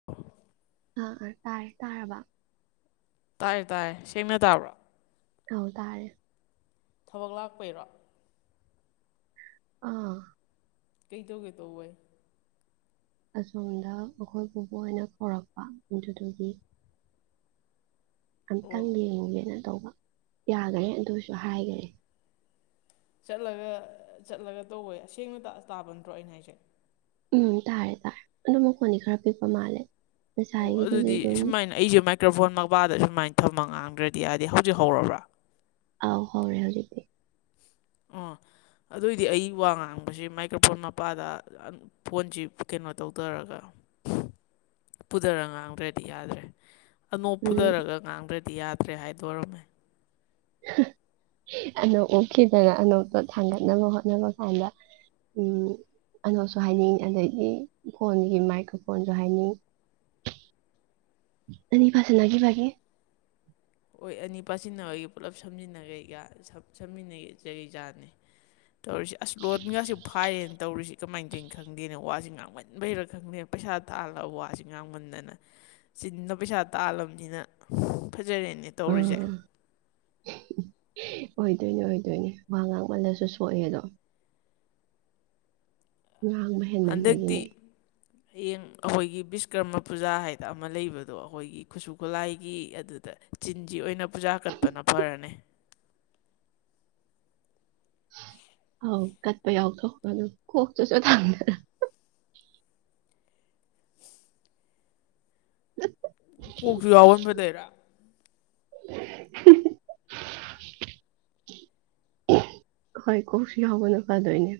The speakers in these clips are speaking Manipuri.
[inaudible] ꯑꯥ ꯑꯥ ꯇꯥꯢꯌꯦ ꯇꯥꯔꯕꯥ ꯇꯥꯏꯌꯦ ꯇꯥꯏꯌꯦ ꯁꯦꯡꯅ ꯇꯥꯕ꯭ꯔꯥ ꯑꯧ ꯇꯥꯔꯦ ꯊꯕꯛ ꯂꯥꯛꯄꯩꯔꯣ ꯑꯥ ꯀꯩ ꯇꯧꯒꯦ ꯇꯧꯕꯩꯅꯣ ꯑꯁꯣꯝꯗ ꯑꯩꯈꯣꯏ ꯄꯨꯕꯨꯍꯣꯏꯅ ꯀꯧꯔꯛꯄ ꯑꯗꯨꯗꯨꯒꯤ ꯑꯣ ꯑꯝꯇꯪ ꯌꯦꯡꯉꯒꯦꯅ ꯇꯧꯕ ꯌꯥꯈ꯭ꯔꯦ ꯑꯗꯨꯁꯨ ꯍꯥꯏꯈ꯭ꯔꯦ ꯆꯠꯂꯒ ꯆꯠꯂꯒ ꯇꯧꯕꯣꯏ ꯑꯁꯦꯡꯕ ꯇꯥꯕ ꯅꯠꯇ꯭ꯔꯣ ꯑꯩꯅ ꯍꯥꯏꯁꯦ ꯎꯝ ꯇꯔꯦ ꯇꯥꯔꯦ ꯑꯗꯨ ꯃꯈꯣꯟꯗꯤ ꯈꯔ ꯄꯤꯛꯄ ꯃꯥꯜꯂꯦ ꯑꯣ ꯉꯁꯥꯏꯒꯤꯗꯨꯗꯤ ꯑꯗꯨꯗꯤ ꯑꯗꯨꯝ ꯁꯨꯃꯥꯏꯅ ꯑꯩꯁꯦ ꯃꯥꯏꯀ꯭ꯔꯣꯐꯣꯟ ꯃꯕꯥꯗ ꯁꯨꯃꯥꯏꯅ ꯊꯝꯃ ꯉꯥꯡꯗ꯭ꯔꯗꯤ ꯌꯥꯗꯦ ꯍꯧꯖꯤꯛ ꯍꯧꯔꯕ꯭ꯔꯥ ꯑꯥ ꯍꯧꯔꯦ ꯍꯧꯖꯤꯛꯇꯤ ꯑꯣ ꯑꯗꯨꯑꯣꯏꯗꯤ ꯑꯩ ꯋꯥ ꯉꯥꯡꯕꯁꯤ ꯃꯥꯏꯀ꯭ꯔꯣꯐꯣꯟ ꯃꯄꯥꯗ ꯐꯣꯟꯁꯤ ꯀꯩꯅꯣ ꯇꯧꯊꯔꯒ ꯄꯨꯊꯔ ꯉꯥꯡꯗ꯭ꯔꯗꯤ ꯌꯥꯗ꯭ꯔꯦ ꯑꯅꯣꯞ ꯎꯝ ꯄꯨꯊꯔꯒ ꯉꯥꯡꯗ꯭ꯔꯗꯤ ꯌꯥꯗ꯭ꯔꯦ ꯍꯥꯏꯗꯣꯔꯝꯃꯦ ꯑꯅꯣꯞ ꯎꯞꯈꯤꯗꯅ ꯑꯅꯣꯞꯇꯣ ꯊꯥꯡꯒꯠꯅꯕ ꯍꯣꯠꯅꯕ ꯀꯥꯟꯗ ꯑꯅꯣꯞꯁꯨ ꯍꯥꯏꯅꯤꯡ ꯑꯗꯩꯗꯤ ꯐꯣꯟꯒꯤ ꯃꯥꯏꯀ꯭ꯔꯣꯐꯣꯟꯁꯨ ꯍꯥꯏꯅꯩ ꯑꯅꯤ ꯄꯁꯤꯟꯅ ꯈꯤꯕꯒꯤ ꯍꯣꯢ ꯑꯅꯤ ꯄꯥꯁꯤꯟꯅꯕꯒꯤ ꯄꯨꯂꯞ ꯁꯝꯖꯤꯟꯅ ꯁꯝꯖꯤꯟꯅꯒꯩ ꯖꯥꯠꯅꯤ ꯇꯧꯔꯤꯁꯦ ꯑꯁꯁ ꯂꯣꯜꯒꯁꯦ ꯐꯥꯔꯦꯅ ꯇꯧꯔꯤꯁꯦ ꯀꯃꯥꯏꯅ ꯇꯧꯔꯤꯅꯣ ꯈꯪꯗꯦꯅꯦ ꯋꯥꯁꯤ ꯉꯥꯡꯃꯟꯕꯩꯔ ꯈꯪꯗꯦ ꯄꯩꯁꯥ ꯇꯥꯜꯂꯒ ꯋꯥꯁꯤ ꯉꯥꯡꯃꯟꯗꯅ ꯆꯤꯟꯅ ꯄꯩꯁꯥ ꯇꯥꯜꯂꯕꯅꯤꯅ ꯐꯖꯔꯦꯅꯦ ꯇꯧꯔꯤꯁꯦ ꯎꯝ ꯑꯣꯏꯗꯣꯏꯅꯦ ꯑꯣꯏꯗꯣꯏꯅꯦ ꯋꯥ ꯉꯥꯡꯃꯜꯂꯁꯨ ꯁꯣꯛꯑꯦ ꯑꯦꯗꯣ ꯉꯥꯡꯃꯦ ꯍꯟꯗꯛꯇꯤ ꯍꯌꯦꯡ ꯑꯩꯈꯣꯏꯒꯤ ꯕꯤꯁꯀꯔꯃ ꯄꯨꯖꯥ ꯍꯥꯏꯗꯅ ꯑꯃ ꯂꯩꯕꯗꯣ ꯑꯩꯈꯣꯏꯒꯤ ꯈꯨꯠꯁꯨ ꯈꯨꯠꯂꯥꯏꯒꯤ ꯑꯗꯨꯗ ꯆꯤꯟꯖꯤ ꯑꯣꯏꯅ ꯄꯨꯖꯥ ꯀꯠꯄꯅ ꯐꯔꯅꯤ ꯑꯥꯎ ꯀꯠꯄ ꯌꯥꯎꯊꯣꯛꯈ꯭ꯔꯣ ꯑꯗꯨ ꯀꯣꯛꯇꯨꯁꯨ ꯊꯗ ꯀꯣꯛꯁꯨ ꯌꯥꯎꯍꯟꯒꯗꯩꯔꯥ [unintelligible] ꯍꯣꯢ ꯀꯣꯛꯁꯤ ꯌꯥꯎꯕꯅ ꯐꯥꯗꯣꯏꯅꯦ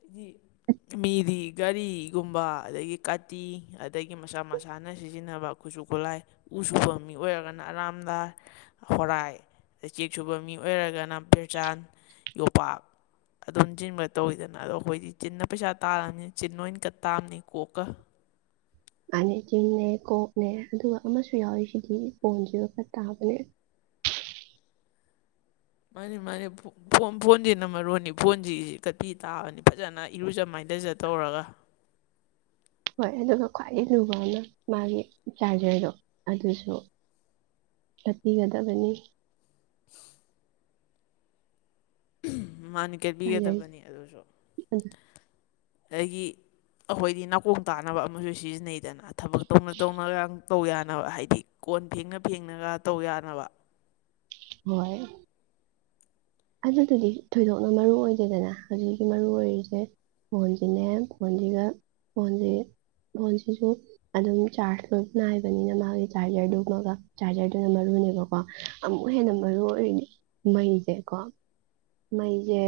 ꯗꯒꯤ [unintelligible] ꯃꯤꯗꯤ ꯒꯥꯔꯤꯒꯨꯝꯕ ꯑꯗꯒꯤ ꯀꯥꯇꯤ ꯑꯗꯒꯤ ꯃꯁꯥ ꯃꯁꯥꯅ ꯁꯤꯖꯤꯟꯅꯕ ꯈꯨꯠꯁꯨ ꯈꯨꯠꯂꯥꯏ ꯎ ꯁꯨꯕ ꯃꯤ ꯑꯣꯏꯔꯒꯅ ꯑꯔꯥꯝꯗꯥꯟ ꯍꯣꯔꯥꯏ ꯆꯦꯛ ꯁꯨꯕ ꯃꯤ ꯑꯣꯏꯔꯒꯅ ꯕꯤꯔꯆꯥꯟ ꯌꯣꯄꯥꯛ ꯑꯗꯨꯝ ꯆꯤꯟꯒ ꯇꯧꯋꯤꯗꯅ ꯑꯗꯣ ꯑꯩꯈꯣꯏꯗꯤ ꯆꯤꯟꯅ ꯄꯩꯁꯥ ꯇꯥꯔꯕꯅꯤꯅ ꯆꯤꯟ ꯑꯣꯏꯅ ꯀꯥꯠ ꯇꯥꯕꯅꯤ ꯀꯣꯛꯀ ꯅꯥꯅꯦ ꯆꯤꯡꯅꯦ ꯀꯣꯛꯅꯦ ꯑꯗꯨꯒ ꯑꯃꯁꯨ ꯌꯥꯎꯔꯤ ꯁꯤꯗꯤ ꯐꯣꯟꯁꯤꯒ ꯈꯔ ꯇꯥꯕꯅꯦ ꯃꯥꯅꯦ ꯃꯥꯅꯦ ꯐꯣꯟ ꯐꯣꯟ ꯐꯣꯟꯁꯤꯅ ꯃꯔꯣꯟꯅꯤ ꯐꯣꯟꯁꯤ ꯀꯇꯤ ꯇꯥꯕꯅꯤ ꯐꯖꯅ ꯏꯔꯨꯖ ꯃꯥꯏꯊꯖ ꯇꯧꯔꯒ ꯍꯣꯏ ꯑꯗꯨꯒ ꯈ꯭ꯋꯥꯏꯗꯒꯤ ꯂꯨꯕ ꯑꯃꯅ ꯃꯥꯒꯤ ꯆꯥꯔꯖꯔꯗꯣ ꯑꯗꯨꯁꯨ ꯆꯠꯄꯤꯒꯗꯕꯅꯤ [inaudible] ꯃꯥꯅ ꯆꯥꯔꯖꯔ ꯀꯦꯕꯤꯒꯗꯕꯅꯤ ꯑꯗꯨꯁꯨ ꯑꯩꯒꯤ ꯑꯩꯈꯣꯏꯗꯤ ꯅꯥꯀꯣꯟ ꯇꯥꯅꯕ ꯑꯃꯁꯨ ꯁꯤꯖꯤꯟꯅꯩꯗꯅ ꯊꯕꯛ ꯇꯧꯅ ꯇꯧꯅꯒ ꯇꯧ ꯌꯥꯅꯕ ꯍꯥꯏꯗꯤ ꯀꯣꯟ ꯐꯦꯡꯉ ꯐꯦꯡꯉꯒ ꯇꯧ ꯌꯥꯅꯕ ꯍꯣꯏ ꯑꯗꯨꯗꯨꯗꯤ ꯊꯣꯏꯗꯣꯛꯅ ꯃꯔꯨ ꯑꯣꯏꯗꯦꯗꯅ ꯍꯧꯖꯤꯛꯀꯤ ꯃꯔꯨ ꯑꯣꯏꯔꯤꯁꯦ ꯐꯣꯟꯁꯤꯅꯦ ꯐꯣꯟꯁꯤꯒ ꯐꯣꯟꯁꯤ ꯐꯣꯟꯁꯤꯁꯨ ꯑꯗꯨꯝ ꯆꯥꯔꯖ ꯂꯣꯏ ꯅꯥꯏꯕꯅꯤꯅ ꯃꯥꯒꯤ ꯆꯥꯔꯖꯔꯗꯨ ꯑꯃꯒ ꯆꯥꯔꯖꯔꯗꯨꯅ ꯃꯔꯨꯅꯦꯕꯀꯣ ꯑꯃꯨꯛ ꯍꯦꯟꯅ ꯃꯔꯨ ꯑꯣꯏꯔꯤꯅ ꯃꯩꯁꯦꯀꯣ ꯃꯩꯁꯦ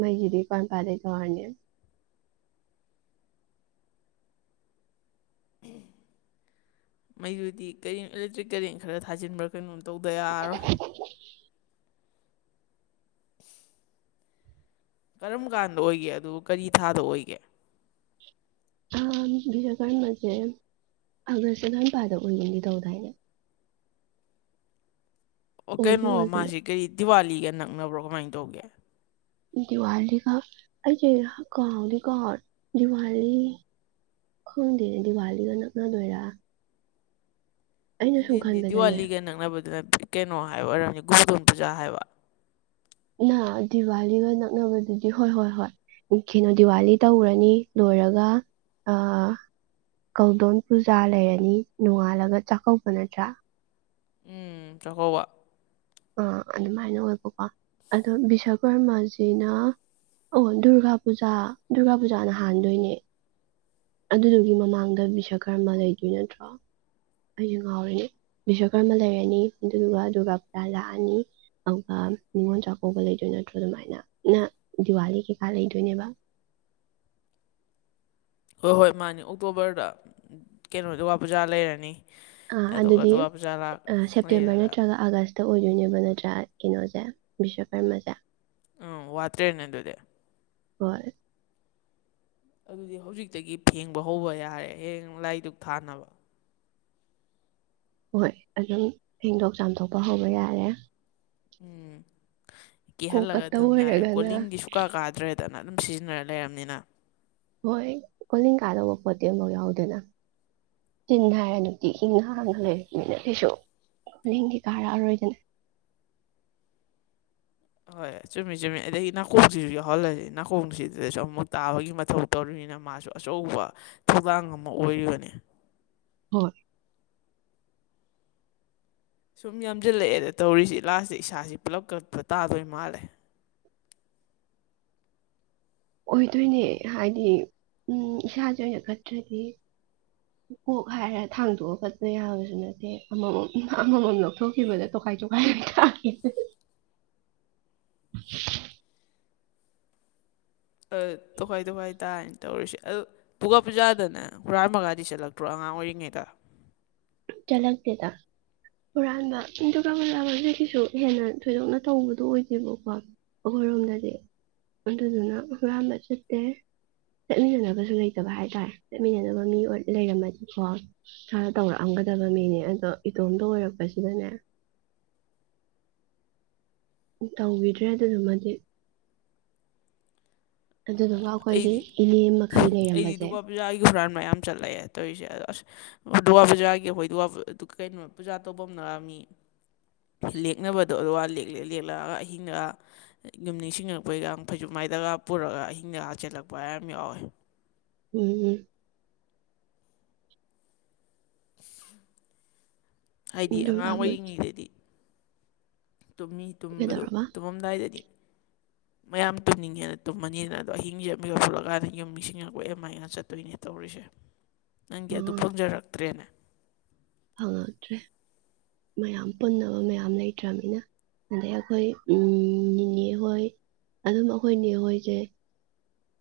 ꯃꯩꯒꯤꯗꯤ [unintelligible] [unintelligible] ꯃꯩꯗꯨꯗꯤ ꯀꯔꯤ ꯑꯦꯂꯦꯛꯇ꯭ꯔꯤꯛ ꯀꯔꯦꯟ ꯈꯔ ꯊꯥꯖꯤꯟꯕ꯭ꯔꯥ ꯀꯩꯅꯣꯝ ꯇꯧꯗꯔꯥ ꯌꯥꯔꯔꯣꯏ [unintelligible] ꯀꯔꯝ ꯀꯥꯟꯗ ꯑꯣꯏꯒꯦ ꯑꯗꯨꯒ ꯀꯔꯤ ꯊꯥꯗ ꯑꯣꯏꯒꯦ ꯑꯥ ꯕꯤꯁꯀꯥꯟꯥꯟꯕꯁꯦ ꯑꯥꯒꯁ ꯀꯥꯟꯄꯥꯗ ꯑꯣꯏꯒꯅꯤ ꯇꯧꯗꯥꯏꯅꯦ ꯑꯣ ꯑꯣꯏꯗꯤ ꯀꯩꯅꯣ ꯑꯣꯏꯕꯅꯦ ꯃꯥꯁꯤ ꯀꯔꯤ ꯗꯤꯋꯥꯂꯤꯒ ꯅꯛꯅꯕ꯭ꯔꯣ ꯀꯃꯥꯏꯅ ꯇꯧꯒꯦ ꯗꯤꯋꯥꯂꯤꯒ ꯑꯩꯁꯦ ꯀꯥꯎꯗꯤ ꯀꯥꯎꯔꯦ ꯗꯤꯋꯥꯂꯤ ꯈꯪꯗꯅꯦ ꯗꯤꯋꯥꯂꯤꯒ ꯅꯛꯅꯗꯣꯏꯔꯥ ꯑꯩꯅ ꯅꯠꯇꯦ ꯁꯨꯝ ꯅꯠꯇꯦ ꯈꯟꯕꯗꯅꯦ ꯗꯤꯋꯥꯂꯤꯒ ꯅꯛꯅꯕꯗꯨꯅ ꯀꯩꯅꯣ ꯍꯥꯏꯕ ꯑꯣꯏꯔꯝꯗꯤ ꯒꯣꯕꯨꯗꯣꯝ ꯄꯨꯖꯥ ꯍꯥꯏꯕ ꯅ ꯗꯤꯋꯥꯂꯤꯒ ꯅꯛꯅꯕꯗꯨꯗꯤ ꯍꯣꯏ ꯍꯣꯏ ꯍꯣꯏ ꯀꯩꯅꯣ ꯗꯤꯋꯥꯂꯤ ꯇꯧꯔꯅꯤ ꯂꯣꯏꯔꯒ ꯑꯥ ꯀꯧꯗꯣꯟ ꯄꯨꯖꯥ ꯂꯩꯔꯅꯤ ꯅꯣꯡꯉꯥꯜꯂꯒ ꯆꯥꯛꯀꯧꯕ ꯅꯠꯇ꯭ꯔꯥ ꯎꯝ ꯆꯥꯛꯀꯧꯕ ꯑꯥ ꯑꯗꯨꯃꯥꯏꯅ ꯑꯣꯏꯕꯀꯣ ꯑꯗꯣ ꯕꯤꯁꯀꯔꯃꯥꯖꯤꯅ ꯑꯣ ꯗꯨꯔꯒꯥ ꯄꯨꯖꯥ ꯗꯨꯔꯒꯥ ꯄꯨꯖꯥꯅ ꯍꯥꯟꯗꯣꯏꯅꯦ ꯑꯗꯨꯗꯨꯒꯤ ꯃꯃꯥꯡꯗ ꯕꯤꯁ ꯀꯔꯃ ꯂꯩꯗꯣꯏ ꯅꯠꯇ꯭ꯔꯣ ꯑꯩꯁꯨ ꯉꯥꯎꯔꯅꯤ ꯕꯤꯁꯀꯔꯃ ꯂꯩꯔꯅꯤ ꯑꯗꯨꯗꯨꯒ ꯑꯗꯨꯒ ꯄꯨꯖꯥ ꯂꯥꯛꯑꯅꯤ ꯑꯗꯨꯒ ꯅꯤꯉꯣꯜ ꯆꯥꯛꯀꯧꯕ ꯂꯩꯗꯣꯏ ꯅꯠꯇ꯭ꯔꯣ ꯑꯗꯨꯃꯥꯏꯅ ꯗꯤꯋꯥꯂꯤ ꯀꯩꯀꯥ ꯂꯩꯗꯣꯏꯅꯦꯕ ꯍꯣꯏ ꯍꯣꯏ ꯃꯥꯅꯤ ꯑꯣꯛꯇꯣꯕꯔꯗ ꯀꯩꯅꯣ ꯗꯨꯔꯒꯥ ꯄꯨꯖꯥ ꯂꯩꯔꯅꯤ ꯑꯥ ꯑꯗꯨꯒ ꯑꯗꯨꯗꯤ ꯗꯨꯔꯒꯥ ꯄꯨꯖꯥ ꯂꯥꯛ ꯁꯦꯞꯇꯦꯝꯕꯔ ꯂꯩꯔꯒ ꯅꯠꯇ꯭ꯔꯒ ꯑꯥꯒꯁ ꯑꯣꯏꯗꯣꯏꯅꯦꯕ ꯅꯠꯇ꯭ꯔꯥ ꯀꯩꯅꯣꯁꯦ ꯕꯤꯁꯀꯔꯃꯁꯦ ꯎꯝ ꯋꯥꯇꯔꯦꯅꯦ ꯑꯗꯨꯗꯤ ꯍꯣꯏ ꯑꯗꯨꯗꯤ ꯍꯧꯖꯤꯛꯇꯒꯤ ꯐꯦꯡꯕ ꯍꯧꯕ ꯌꯥꯔꯦ ꯍꯌꯦꯡ ꯂꯥꯏ-ꯗꯨꯛ ꯊꯥꯅꯕ ꯍꯣꯏ ꯑꯗꯨꯝ ꯐꯦꯡꯗꯣꯛ ꯆꯥꯝꯊꯣꯛꯄ ꯍꯧꯕ ꯌꯥꯔꯦ꯫ ꯎꯝ ꯀꯤꯍꯜꯂꯒ ꯀꯣꯛꯀꯇ ꯊꯝ ꯌꯥꯔꯦ ꯑꯣꯏꯔꯒꯅ ꯀꯣꯂꯤꯡꯒꯤꯁꯨ ꯁꯨꯡꯀꯥ ꯀꯥꯗ꯭ꯔꯦꯗꯅ ꯑꯗꯨꯝ ꯁꯤꯖꯤꯟꯅꯔ ꯂꯩꯔꯕꯅꯤꯅ ꯍꯣꯏ ꯀꯣꯂꯤꯡ ꯀꯥꯗꯧꯕ ꯄꯣꯠꯇꯤ ꯑꯃꯐꯥꯎ ꯌꯥꯎꯗꯅ ꯇꯤꯟ ꯍꯥꯏꯔ ꯅꯨꯡꯇꯤ ꯏꯤꯡꯅ ꯂꯩꯕꯅꯤꯅ ꯀꯩꯁꯨ ꯀꯡꯗꯤ ꯀꯥꯔꯛꯑꯔꯣꯏꯗꯅ ꯍꯣꯏ ꯆꯨꯝꯃꯤ ꯆꯨꯝꯃꯤ ꯑꯗꯒꯤ ꯅꯥꯀꯣꯡꯁꯤꯁꯨ ꯌꯥꯎꯍꯜꯂꯁꯤ ꯅꯥꯀꯣꯡꯁꯤꯗꯁꯨ ꯑꯃꯨꯛ ꯇꯥꯕꯒꯤ ꯃꯊꯧ ꯇꯧꯔꯤꯕꯅꯤꯅ ꯃꯥꯁꯨ ꯑꯆꯧꯕ ꯊꯧꯗꯥꯡ ꯑꯃ ꯑꯣꯏꯔꯤꯕꯅꯤ ꯍꯣꯏ ꯁꯨꯝ ꯌꯥꯝꯁꯤꯜꯂꯛꯑꯦꯗ ꯇꯧꯔꯤꯁꯤ ꯂꯥꯁꯇ ꯏꯁꯥꯁꯤ ꯄꯨꯂꯞ ꯀꯛꯄ ꯇꯥꯗꯣꯏ ꯃꯥꯜꯂꯦ ꯑꯣꯏꯗꯣꯏꯅꯦ ꯍꯥꯏꯗꯤ ꯎꯝ ꯏꯁꯥꯁꯦ ꯑꯣꯏꯅ ꯀꯠꯇ꯭ꯔꯗꯤ [inaudible] ꯀꯣꯛ ꯍꯥꯏꯔ ꯊꯥꯡꯗꯣꯛꯑ ꯈꯠꯄ ꯌꯥꯕꯁꯨ ꯅꯠꯇꯦ ꯑꯃꯃꯝ ꯑꯃꯃꯝ ꯂꯧꯊꯣꯛꯈꯤꯕꯗ ꯇꯣꯈꯥꯢ ꯇꯣꯈꯥꯢ ꯂꯣꯢ ꯇꯥꯒꯤꯗꯅ ꯇꯣꯈꯥꯏ ꯇꯣꯈꯥꯏ ꯇꯥꯏꯅ ꯇꯧꯔꯁꯦ ꯑꯗꯣ ꯄꯨꯒꯥ ꯄꯨꯖꯥꯗꯅꯦ ꯍꯨꯔꯥꯟꯕꯒꯗꯤ ꯆꯠꯂꯛꯇ꯭ꯔꯣ ꯑꯉꯥꯡ ꯑꯣꯏꯔꯤꯉꯩꯗ ꯆꯠꯂꯛꯗꯦꯗ ꯍꯨꯔꯥꯟꯕ ꯑꯗꯨꯒ ꯗꯨꯔꯒꯥ ꯄꯨꯖꯥꯒꯥꯁꯦ ꯀꯩꯁꯨ ꯍꯦꯟꯅ ꯊꯣꯏꯗꯣꯛꯅ ꯇꯧꯕꯗꯨꯣ ꯑꯣꯏꯗꯦꯕꯀꯣ ꯑꯈꯣꯏꯔꯣꯝꯗꯗꯤ ꯑꯗꯨꯗꯨꯅ ꯍꯨꯔꯥꯟꯕ ꯆꯠꯇꯦ ꯆꯠꯃꯤꯟꯅꯔꯒꯁꯨ ꯂꯩꯇꯕ ꯍꯥꯏꯇꯥꯔꯦ ꯆꯠꯃꯤꯟꯅꯅꯕ ꯃꯤ ꯑꯣꯏ ꯂꯩꯔꯝꯃꯗꯤꯀꯣ [unintelligible] ꯇꯧꯔꯛ ꯄꯥꯝꯒꯗꯕ ꯃꯤꯅꯦ ꯑꯗꯣ ꯏꯇꯣꯝꯇ ꯑꯣꯏꯔꯛ ꯄꯁꯤꯗꯅꯦ ꯇꯧꯕꯤꯗ꯭ꯔꯦ ꯑꯗꯨꯗꯨꯃꯗꯤ ꯑꯗꯨꯗꯣ ꯉꯥꯎ ꯑꯩꯈꯣꯏꯒꯤ ꯑꯩꯗꯤ ꯏꯅꯦ ꯃꯈꯩ ꯑꯩꯗꯤ ꯂꯩꯔꯝꯕꯖꯦ ꯗꯨꯔꯒꯥ ꯄꯨꯖꯥꯒꯤ ꯍꯨꯔꯥꯟ ꯃꯌꯥꯝ ꯆꯠꯂꯛꯑꯦ ꯇꯧꯔꯤꯁꯦ ꯑꯗꯣ ꯑꯁ ꯗꯨꯔꯒꯥ ꯄꯨꯖꯥꯒꯤ ꯑꯩꯈꯣꯏ ꯗꯨꯒꯥ ꯄꯨ ꯀꯩꯅꯣ ꯄꯨꯖꯥ ꯇꯧꯕꯝꯅꯔ ꯃꯤ ꯂꯦꯛꯅꯕꯗꯣ ꯑꯗꯨꯒ ꯂꯦꯛ ꯂꯦꯛ ꯂꯦꯛꯂꯛꯑꯒ ꯑꯍꯤꯡꯗꯒ ꯌꯨꯝ ꯅꯤꯡꯁꯤꯡꯉꯛꯄꯩꯒ ꯐꯩꯖꯨꯞ ꯃꯥꯏꯗꯥꯒ ꯄꯨꯔꯒ ꯑꯍꯤꯡꯗ ꯍꯥ ꯆꯦꯜꯂꯛꯄ ꯍꯥꯏ ꯌꯥꯝ ꯌꯥꯎꯋꯦ ꯎꯝ ꯎꯝ ꯍꯥꯏꯗꯤ ꯑꯉꯥꯡ ꯗꯨꯔꯒꯥꯕꯨ ꯑꯣꯏꯔꯤꯉꯩꯗꯗꯤ ꯇꯨꯝꯃꯤ ꯇꯨꯝꯕꯗꯣ ꯀꯩꯗꯧꯔꯕ ꯇꯨꯝꯃꯝꯗꯥꯏꯗꯗꯤ ꯃꯌꯥꯝ ꯇꯨꯝꯅꯤꯡꯉꯦꯅ ꯇꯨꯝꯃꯅꯤꯗꯅ ꯑꯗꯣ ꯑꯍꯤꯡꯖꯦ ꯃꯤꯀꯞ ꯊꯣꯛꯂꯛꯀꯥꯟꯗ ꯌꯨꯝ ꯅꯤꯡꯁꯤꯡꯉꯛꯄꯩ ꯑꯃꯥꯏꯅꯒ ꯆꯠꯇꯣꯏꯅꯦ ꯇꯧꯔꯤꯁꯦ ꯅꯪꯒꯤ ꯑꯗꯨ ꯑꯥ ꯐꯪꯖꯔꯛꯇ꯭ꯔꯦꯅꯦ ꯐꯪꯉꯛꯇ꯭ꯔꯦ ꯃꯌꯥꯝ ꯄꯨꯟꯅꯕ ꯃꯌꯥꯝ ꯂꯩꯇ꯭ꯔꯃꯤꯅ ꯑꯗꯩ ꯑꯩꯈꯣꯏ ꯎꯝ ꯅꯤꯅꯦꯍꯣꯏ ꯑꯗꯨꯝ ꯑꯩꯈꯣꯏ ꯅꯦꯍꯣꯏꯁꯦ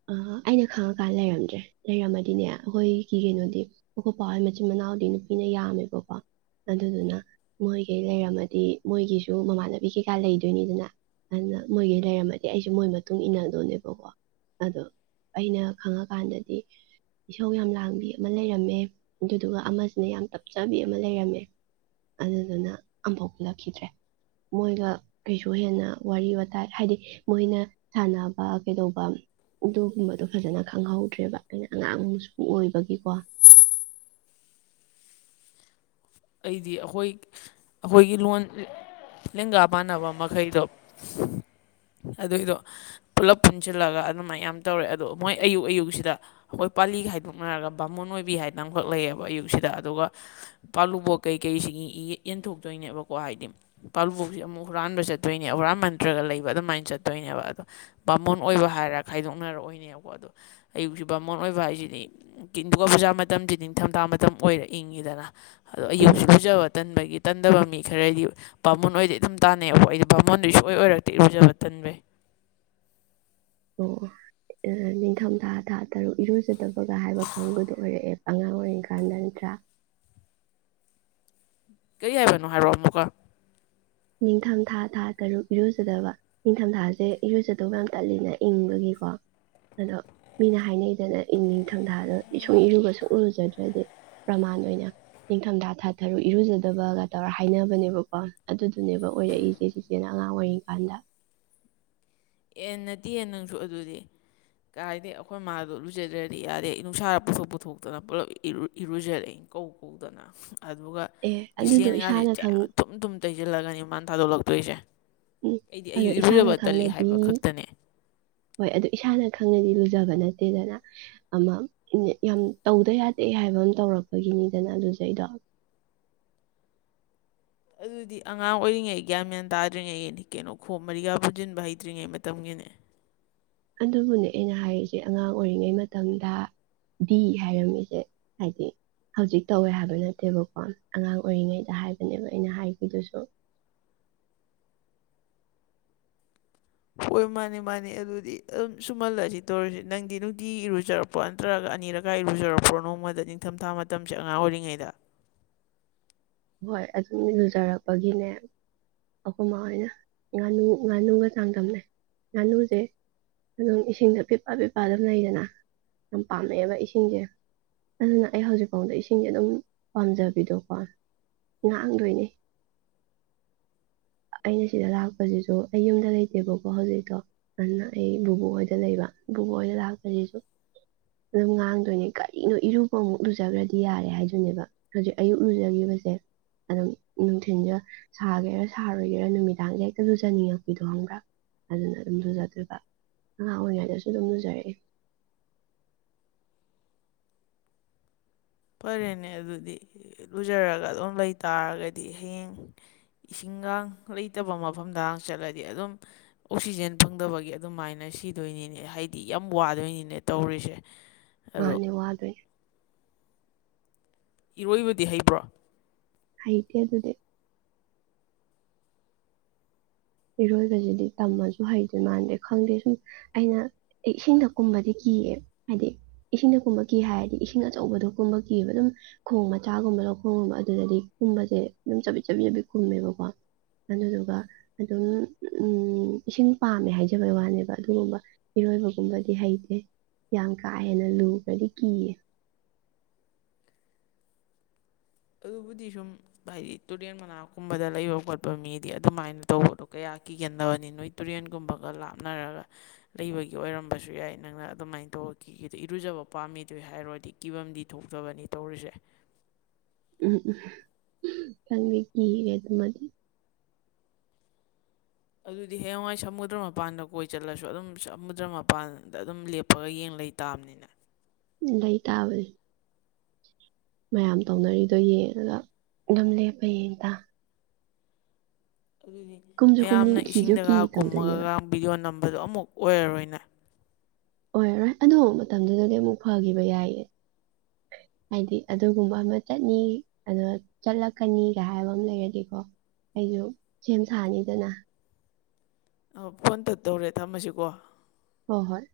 ꯑꯥ ꯑꯩꯅ ꯈꯪꯉꯛꯀꯥꯟ ꯂꯩꯔꯝꯗ꯭ꯔꯦ ꯂꯩꯔꯝꯃꯗꯤꯅꯦ ꯑꯩꯈꯣꯏꯒꯤ ꯀꯩꯅꯣꯗꯤ ꯑꯩꯈꯣꯏ ꯄꯥꯍꯣꯏ ꯃꯆꯤꯟ ꯃꯅꯥꯎꯗꯤ ꯅꯨꯄꯤꯅ ꯌꯥꯝꯃꯦꯕꯀꯣ ꯑꯗꯨꯗꯨꯅ ꯃꯣꯏꯒꯩ ꯂꯩꯔꯝꯃꯗꯤ ꯃꯣꯏꯒꯤꯁꯨ ꯃꯃꯥꯟꯅꯕꯤ ꯀꯩꯀꯥ ꯂꯩꯗꯣꯏꯅꯤꯗꯅ ꯑꯗꯨꯅ ꯃꯣꯏꯒꯩ ꯂꯩꯔꯝꯃꯗꯤ ꯑꯩꯁꯨ ꯃꯣꯏ ꯃꯇꯨꯡ ꯏꯟꯅꯗꯣꯅꯦꯕꯀꯣ ꯑꯗꯣ ꯑꯩꯅ ꯈꯪꯉꯛꯀꯥꯟꯗꯗꯤ ꯏꯁꯧ ꯌꯥꯝ ꯂꯥꯡꯕꯤ ꯑꯃ ꯂꯩꯔꯝꯃꯦ ꯑꯗꯨꯗꯨꯒ ꯑꯃꯁꯤꯅ ꯌꯥꯝ ꯇꯞꯆꯕꯤ ꯑꯃ ꯂꯩꯔꯝꯃꯦ ꯑꯗꯨꯗꯨꯅ ꯑꯝꯐꯥꯎ ꯄꯨꯜꯂꯛꯈꯤꯗ꯭ꯔꯦ ꯃꯣꯏꯒ ꯀꯩꯁꯨ ꯍꯦꯟꯅ ꯋꯥꯔꯤ ꯋꯥꯇꯥꯏ ꯍꯥꯏꯗꯤ ꯃꯣꯏꯅ ꯁꯥꯟꯅꯕ ꯀꯩꯗꯧꯕ ꯑꯗꯨꯒꯨꯝꯕꯗꯣ ꯐꯖꯅ ꯈꯪꯍꯧꯗ꯭ꯔꯦꯕ ꯑꯩꯅ ꯑꯉꯥꯡ ꯃꯁꯨ ꯑꯣꯏꯕꯒꯤꯀꯣ ꯑꯩꯗꯤ ꯑꯈꯣꯏ ꯑꯈꯣꯏꯒꯤ ꯂꯣꯟ ꯂꯦꯡꯒꯥ ꯃꯥꯟꯅꯕ ꯃꯈꯩꯗꯣ ꯑꯗꯨꯏꯗꯣ ꯄꯨꯂꯞ ꯄꯨꯟꯁꯤꯜꯂꯒ ꯑꯗꯨꯃꯥꯏ ꯌꯥꯝ ꯇꯧꯔꯦ ꯑꯗꯣ ꯃꯣꯏ ꯑꯌꯨꯛ ꯑꯌꯨꯛꯁꯤꯗ ꯑꯈꯣꯏ ꯄꯥꯂꯤ ꯈꯥꯏꯗꯣꯛꯅꯔꯒ ꯕꯥꯃꯣꯟ ꯑꯣꯏꯕꯤ ꯍꯥꯏꯅ ꯑꯃꯈꯛ ꯂꯩꯌꯦꯕ ꯑꯌꯨꯛꯁꯤꯗ ꯑꯗꯨꯒ ꯄꯥꯜꯂꯨꯕꯣꯠ ꯀꯩꯀꯩꯁꯤꯒꯤ ꯌꯦ ꯌꯦꯟꯊꯣꯛꯇꯣꯏꯅꯦꯕꯀꯣ ꯍꯥꯏꯗꯤ ꯄꯥꯜꯂꯨꯕꯣꯛꯁꯤ ꯑꯃꯨꯛ ꯍꯨꯔꯥꯟꯕ ꯆꯠꯇꯣꯏꯅꯦ ꯍꯨꯔꯥꯟ ꯃꯟꯇ꯭ꯔꯒ ꯂꯩꯕ ꯑꯗꯨꯃꯥꯏꯅ ꯆꯠꯇꯣꯏꯅꯦꯕ ꯑꯗꯣ ꯕꯥꯃꯣꯟ ꯑꯣꯏꯕ ꯍꯥꯏꯔ ꯈꯥꯏꯗꯣꯛꯅꯔ ꯑꯣꯏꯅꯦꯕꯀꯣ ꯑꯗꯣ ꯑꯌꯨꯛꯁꯤ ꯕꯥꯃꯣꯟ ꯑꯣꯏꯕ ꯍꯥꯏꯁꯤꯗꯤ ꯀꯤꯟ ꯗꯨꯒꯥ ꯄꯨꯖꯥ ꯃꯇꯝꯁꯤ ꯅꯤꯡꯊꯝꯊꯥ ꯃꯇꯝ ꯑꯣꯏꯔ ꯏꯪꯉꯤꯗꯅ ꯑꯗꯣ ꯎꯝ ꯑꯌꯨꯛꯁꯨ ꯂꯨꯖꯕ ꯇꯟꯕꯒꯤ ꯇꯟꯗꯕ ꯃꯤ ꯈꯔꯗꯤ ꯕꯥꯃꯣꯟ ꯑꯣꯏꯗꯩ ꯑꯗꯨꯝ ꯇꯥꯟꯅꯩꯑꯕꯀꯣ ꯑꯩꯗꯤ ꯕꯥꯃꯣꯟꯗꯤ ꯁꯨꯡꯑꯣꯏ ꯑꯣꯏꯔꯛꯇꯦ ꯏꯔꯨꯖꯕ ꯇꯟꯕꯩ ꯑꯣ ꯑꯣ ꯇꯥ ꯅꯤꯡꯊꯝꯊꯥ ꯊꯥ ꯇꯔꯨꯛ ꯏꯔꯨꯖꯗꯕꯒ ꯍꯥꯏꯕ ꯀꯥꯡꯒꯨꯗꯣ ꯑꯣꯏꯔꯛꯑꯦ ꯑꯉꯥꯡ ꯑꯣꯏꯔꯤꯀꯥꯟꯗ ꯅꯠꯇ꯭ꯔꯥ ꯀꯔꯤ ꯍꯥꯏꯕꯅꯣ ꯍꯥꯏꯔꯣ ꯑꯃꯨꯛꯀ ꯅꯤꯡꯊꯝꯊꯥ ꯊꯥ ꯇꯔꯨꯛ ꯏꯔꯨꯖꯗꯕ ꯅꯤꯡꯊꯝꯊꯥꯁꯦ ꯏꯔꯨꯖꯗꯧꯕ ꯌꯥꯝ ꯇꯜꯂꯤꯅ ꯏꯪꯕꯒꯤꯀꯣ ꯑꯗꯣ ꯃꯤꯅ ꯍꯥꯏꯅꯩꯗꯅ ꯏꯪ ꯅꯤꯡꯊꯝꯊꯥꯗ ꯏ ꯁꯨꯡ ꯏꯔꯨꯒ ꯁꯨꯡꯎ ꯂꯨꯖꯗ꯭ꯔꯗꯤ ꯄ꯭ꯔꯃꯥꯟ ꯑꯣꯏꯅ ꯅꯤꯡꯊꯝꯊꯥ ꯊꯥ ꯊꯔꯨꯛ ꯏꯔꯨꯖꯗꯕꯒ ꯇꯧꯔ ꯍꯥꯏꯅꯕꯅꯦꯕꯀꯣ ꯑꯗꯨꯗꯨꯅꯦꯕ ꯑꯣꯏꯔꯛꯏꯁꯦ ꯆꯤꯆꯦꯅ ꯑꯉꯥꯡ ꯑꯣꯏꯔꯤꯀꯥꯟꯗ ꯑꯦ ꯅꯠꯇꯤꯌꯦ ꯅꯪꯁꯨ ꯑꯗꯨꯗꯤ ꯀꯥꯏꯗꯩ ꯑꯈꯣꯏ ꯃꯥꯗꯣ ꯂꯨꯖꯗ꯭ꯔꯗꯤ ꯌꯥꯗꯦ ꯑꯩ ꯅꯨꯡꯁꯥꯗ ꯄꯨꯊꯣꯛ ꯄꯨꯊꯣꯛꯇꯅ ꯄꯨꯂꯞ ꯏꯔꯨ ꯏꯔꯨꯖꯔꯛꯏ ꯀꯧ ꯀꯧꯗꯅ ꯑꯗꯨꯒ ꯑꯦ ꯑꯗꯨꯗꯣ ꯒꯤꯁꯂꯦꯟꯒꯥꯁꯦ ꯏꯁꯥꯅ ꯈꯪ ꯆꯌꯥꯝ ꯊꯨꯝ ꯊꯨꯝ ꯇꯩꯁꯤꯜꯂꯒꯅꯤ ꯃꯥꯅ ꯊꯥꯗꯣꯛꯂꯛꯇꯣꯏꯁꯦ ꯎꯝ ꯑꯩꯗꯤ ꯑꯗꯣ ꯑꯌꯨꯛ ꯏꯁꯥꯅ ꯏꯔꯨꯖꯔꯕ ꯇꯠꯂꯤ ꯈꯪꯅꯗꯤ ꯍꯥꯏꯕ ꯈꯛꯇꯅꯦ ꯍꯣꯏ ꯑꯗꯨ ꯏꯁꯥꯅ ꯈꯪꯅꯗꯤ ꯂꯨꯖꯕ ꯅꯠꯇꯦꯗꯅ ꯑꯃ ꯌꯥꯝ ꯇꯧꯗ ꯌꯥꯗꯦ ꯍꯥꯏꯕ ꯑꯃ ꯇꯧꯔꯛꯄꯒꯤꯅꯤꯗꯅ ꯑꯗꯨꯁꯦ ꯑꯩꯗꯣ ꯑꯗꯨꯗꯤ ꯑꯉꯥꯡ ꯑꯣꯏꯔꯤꯉꯩ ꯒ꯭ꯌꯥꯟ ꯃꯌꯥꯟ ꯇꯥꯗ꯭ꯔꯤꯉꯩꯅꯤ ꯀꯩꯅꯣ ꯈꯣꯞ ꯃꯔꯤꯒ ꯄꯨꯁꯤꯟꯕ ꯍꯩꯇ꯭ꯔꯤꯉꯩ ꯃꯇꯝꯒꯤꯅꯦ ꯑꯗꯨꯕꯨꯅꯦ ꯑꯩꯅ ꯍꯥꯏꯔꯤꯁꯦ ꯑꯉꯥꯡ ꯑꯣꯏꯔꯤꯉꯩ ꯃꯇꯝꯗ ꯗꯤ ꯍꯥꯏꯔꯝꯃꯤꯁꯦ ꯍꯥꯏꯗꯤ ꯍꯧꯖꯤꯛ ꯇꯧꯋꯦ ꯍꯥꯏꯕ ꯅꯠꯇꯦꯕꯀꯣ ꯑꯉꯥꯡ ꯑꯣꯏꯔꯤꯉꯩꯗ ꯍꯥꯏꯕꯅꯦꯕ ꯑꯩꯅ ꯍꯥꯏꯈꯤꯕꯗꯨꯁꯨ ꯍꯣꯏ ꯃꯥꯅꯦ ꯃꯥꯅꯦ ꯑꯗꯨꯗꯤ ꯑꯗꯨꯝ ꯁꯨꯝꯍꯜꯂꯁꯤ ꯇꯧꯔꯁꯤ ꯅꯪꯗꯤ ꯅꯨꯡꯇꯤ ꯏꯔꯨꯖꯔꯕ ꯅꯠꯇ꯭ꯔꯒ ꯑꯅꯤꯔꯛꯀꯥ ꯏꯔꯨꯖꯔꯄ꯭ꯔꯣ ꯅꯣꯡꯃꯗ ꯅꯤꯡꯊꯝꯊꯥ ꯃꯇꯝꯁꯦ ꯑꯉꯥꯡ ꯑꯣꯏꯔꯤꯉꯩꯗ ꯍꯣꯏ ꯑꯗꯨꯝ ꯂꯨꯖꯔꯛꯄꯒꯤꯅꯦ ꯑꯩꯈꯣꯏꯕꯣꯏꯅ ꯉꯥꯅꯨ ꯉꯥꯅꯨꯒ ꯆꯥꯡꯗꯝꯅꯩ ꯉꯥꯅꯨꯁꯦ ꯑꯗꯨꯝ ꯏꯁꯤꯡꯗ ꯄꯤꯄ ꯄꯦꯄ ꯑꯗꯨꯝ ꯂꯩꯗꯅ ꯌꯥꯝ ꯄꯥꯝꯃꯛꯑꯦꯕ ꯏꯁꯤꯡꯁꯦ ꯑꯗꯨꯅ ꯑꯩ ꯍꯧꯖꯤꯛꯐꯥꯎꯗ ꯏꯁꯤꯡꯁꯦ ꯑꯗꯨꯝ ꯄꯥꯝꯖꯕꯤꯗꯣꯀꯣ ꯉꯥꯡꯗꯣꯏꯅꯦ [inaudible] ꯑꯩꯅ ꯁꯤꯗ ꯂꯥꯛꯄꯁꯤꯁꯨ ꯑꯩ ꯌꯨꯝꯗ ꯂꯩꯇꯦꯕꯀꯣ ꯍꯧꯖꯤꯛꯇꯣ ꯑꯗꯨꯅ ꯑꯩ ꯕꯣꯕꯣꯛ ꯍꯣꯏꯗ ꯂꯩꯕ ꯕꯣꯕꯣꯛ ꯍꯣꯏꯗ ꯂꯥꯛꯄꯥꯁꯤꯁꯨ ꯑꯗꯨꯝ ꯉꯥꯡꯗꯣꯏꯅꯦ ꯀꯔꯤꯅꯣ ꯏꯔꯨꯕ ꯑꯃꯨꯛ ꯂꯨꯖꯈ꯭ꯔꯗꯤ ꯌꯥꯔꯦ ꯍꯥꯏꯗꯨꯅꯦꯕ ꯍꯧꯖꯤꯛ ꯑꯌꯨꯛ ꯂꯨꯖꯈꯤꯕꯁꯦ ꯑꯗꯨꯝ ꯅꯨꯡꯊꯤꯟꯁꯨ ꯁꯥꯒꯦꯔꯥ ꯁꯥꯔꯣꯏꯒꯦꯔꯥ ꯅꯨꯃꯤꯗꯥꯡꯗ ꯍꯦꯛꯇ ꯂꯨꯖꯅꯤꯡꯉꯛꯄꯗꯣ ꯈꯪꯕ꯭ꯔꯥ ꯑꯗꯨꯅ ꯑꯗꯨꯝ ꯂꯨꯖꯗꯣꯏꯕ ꯑꯉꯥꯡ ꯑꯣꯏꯔꯤꯉꯩꯗꯁꯨ ꯑꯗꯨꯝ ꯂꯨꯖꯔꯛꯏꯦ ꯐꯔꯦꯅꯦ ꯑꯗꯨꯗꯤ ꯂꯨꯖꯔꯒ ꯑꯗꯨꯝ ꯂꯩꯇꯥꯥꯔꯒꯗꯤ ꯍꯌꯦꯡ ꯏꯁꯤꯡꯒꯥ ꯂꯩꯇꯕ ꯃꯐꯝꯗ ꯆꯠꯂꯗꯤ ꯑꯗꯨꯝ ꯑꯣꯛꯁꯤꯖꯦꯟ ꯐꯪꯗꯕꯒꯤ ꯑꯗꯨꯃꯥꯏꯅ ꯁꯤꯗꯣꯏꯅꯤꯅꯦ ꯍꯥꯏꯗꯤ ꯌꯥꯝ ꯋꯥꯗꯣꯏꯅꯤꯅꯦ ꯇꯧꯔꯤꯁꯦ [unintelligible] ꯃꯥꯅꯦ ꯋꯥꯗꯣꯏꯅꯤ ꯏꯔꯣꯏꯕꯗꯤ ꯍꯩꯕ꯭ꯔꯣ ꯍꯥꯏꯗꯤ ꯑꯗꯨꯗꯤ ꯏꯔꯣꯏꯕꯁꯤꯗꯤ ꯇꯝꯃꯁꯨ ꯍꯩꯗꯣꯏ ꯃꯥꯟꯅꯗꯦ ꯈꯪꯗꯦ ꯁꯨꯝ ꯑꯩꯅ ꯏꯁꯤꯡꯗ ꯀꯨꯝꯕꯗꯤ ꯀꯤꯌꯦ ꯍꯥꯏꯗꯤ ꯏꯁꯤꯡꯗ ꯀꯨꯝꯕ ꯀꯤ ꯍꯥꯏꯔꯗꯤ ꯏꯁꯤꯡ ꯑꯆꯧꯕꯗꯣ ꯀꯨꯝꯕ ꯀꯤꯕ ꯑꯗꯨꯝ ꯈꯣꯡ ꯃꯆꯥꯒꯨꯝꯕ ꯂꯧꯈꯣꯡꯒꯨꯝꯕ ꯑꯗꯨꯗꯗꯤ ꯀꯨꯝꯕꯁꯦ ꯑꯗꯨꯝ ꯆꯠꯕꯤꯠ ꯆꯥꯕꯤ ꯆꯠꯕꯤꯠ ꯈꯨꯝꯃꯦꯕꯀꯣ ꯑꯗꯨꯗꯨꯒ ꯑꯗꯨꯝ ꯎꯝ ꯏꯁꯤꯡ ꯄꯥꯝꯃꯦ ꯍꯥꯏꯖꯕꯩ ꯋꯥꯅꯦꯕ ꯑꯗꯨꯒꯨꯝꯕ ꯏꯔꯣꯏꯕꯒꯨꯝꯕꯗꯤ ꯍꯩꯇꯦ ꯌꯥꯝ ꯀꯥ ꯍꯦꯟꯅ ꯂꯨꯕꯗꯤ ꯀꯤꯌꯦ ꯑꯗꯨꯕꯨꯗꯤ ꯁꯨꯝ ꯍꯥꯏꯗꯤ ꯇꯨꯔꯦꯟ ꯃꯅꯥꯛꯀꯨꯝꯕꯗ ꯂꯩꯕ ꯈꯣꯠꯄ ꯃꯤꯗꯤ ꯑꯗꯨꯃꯥꯏꯅ ꯇꯧꯕꯗꯣ ꯀꯌꯥ ꯀꯤꯒꯗꯕꯅꯤ ꯅꯣꯏ ꯇꯨꯔꯦꯟꯒꯨꯝꯕꯒ ꯂꯥꯞꯅꯔꯒ ꯂꯩꯕꯒꯤ ꯑꯣꯏꯔꯝꯕꯁꯨ ꯌꯥꯏ ꯅꯪꯅ ꯑꯗꯨꯃꯥꯏꯅ ꯇꯧꯔꯗꯤ ꯏꯔꯨꯖꯕ ꯄꯥꯝꯃꯤꯗꯨ ꯍꯥꯏꯔꯨꯔꯗꯤ ꯀꯤꯐꯝꯝꯗꯤ ꯊꯣꯛꯇꯕꯅꯤ ꯇꯧꯔꯤꯁꯦ ꯈꯪꯗꯦ ꯀꯤꯌꯦ ꯑꯗꯨꯃꯥꯢ ꯑꯗꯨꯗꯤ ꯍꯌꯦꯡꯋꯥꯏ ꯁꯃꯨꯗ꯭ꯔ ꯃꯄꯥꯟꯗ ꯀꯣꯏ ꯆꯠꯂꯁꯨ ꯑꯗꯨꯝ ꯁꯃꯨꯗ꯭ꯔ ꯃꯄꯥꯟꯗ ꯑꯗꯨꯝ ꯂꯦꯞꯄꯒ ꯌꯦꯡ ꯂꯩ ꯇꯥꯕꯅꯤꯅꯦ ꯂꯩꯇꯥꯥꯕꯅꯦ ꯃꯌꯥꯝ ꯇꯧꯅꯔꯤꯗꯣ ꯌꯦꯡꯉꯥꯒ ꯑꯗꯨꯝ ꯂꯦꯞꯄ ꯌꯦꯡ ꯂꯩꯇꯥꯃꯤ ꯑꯗꯨꯗꯤ ꯀꯨꯝꯁꯨ ꯀꯨꯝꯅꯤꯡ ꯃꯌꯥꯝꯅ ꯀꯤꯁꯨ ꯀꯤ ꯏꯁꯤꯡꯗꯒꯥ ꯇꯧꯗꯣꯏꯅꯦꯕ ꯀꯨꯝꯃꯒꯒ ꯚꯤꯗꯤꯑꯣ ꯅꯝꯕꯗꯣ ꯑꯃꯨꯛ ꯑꯣꯏꯔꯔꯣꯏ ꯅꯪ ꯑꯣꯏꯔꯔꯣꯏ ꯑꯗꯣ ꯃꯇꯝꯗꯨꯗꯗꯤ ꯑꯃꯨꯛ ꯐꯒꯤꯕ ꯌꯥꯏꯌꯦ ꯍꯥꯏꯗꯤ ꯑꯗꯨꯒꯨꯝꯕ ꯑꯃ ꯆꯠꯅꯤ ꯑꯗꯨꯒ ꯆꯠꯂꯛꯀꯅꯤꯒ ꯍꯥꯏꯕ ꯑꯃ ꯂꯩꯔꯗꯤꯀꯣ ꯑꯩꯖꯨ ꯁꯦꯝ ꯁꯥꯅꯤꯗꯅ ꯑꯥꯎ ꯐꯣꯟ ꯇꯠꯇꯧꯔꯦ ꯊꯝꯃꯁꯤꯀꯣ ꯍꯣ ꯍꯣꯏ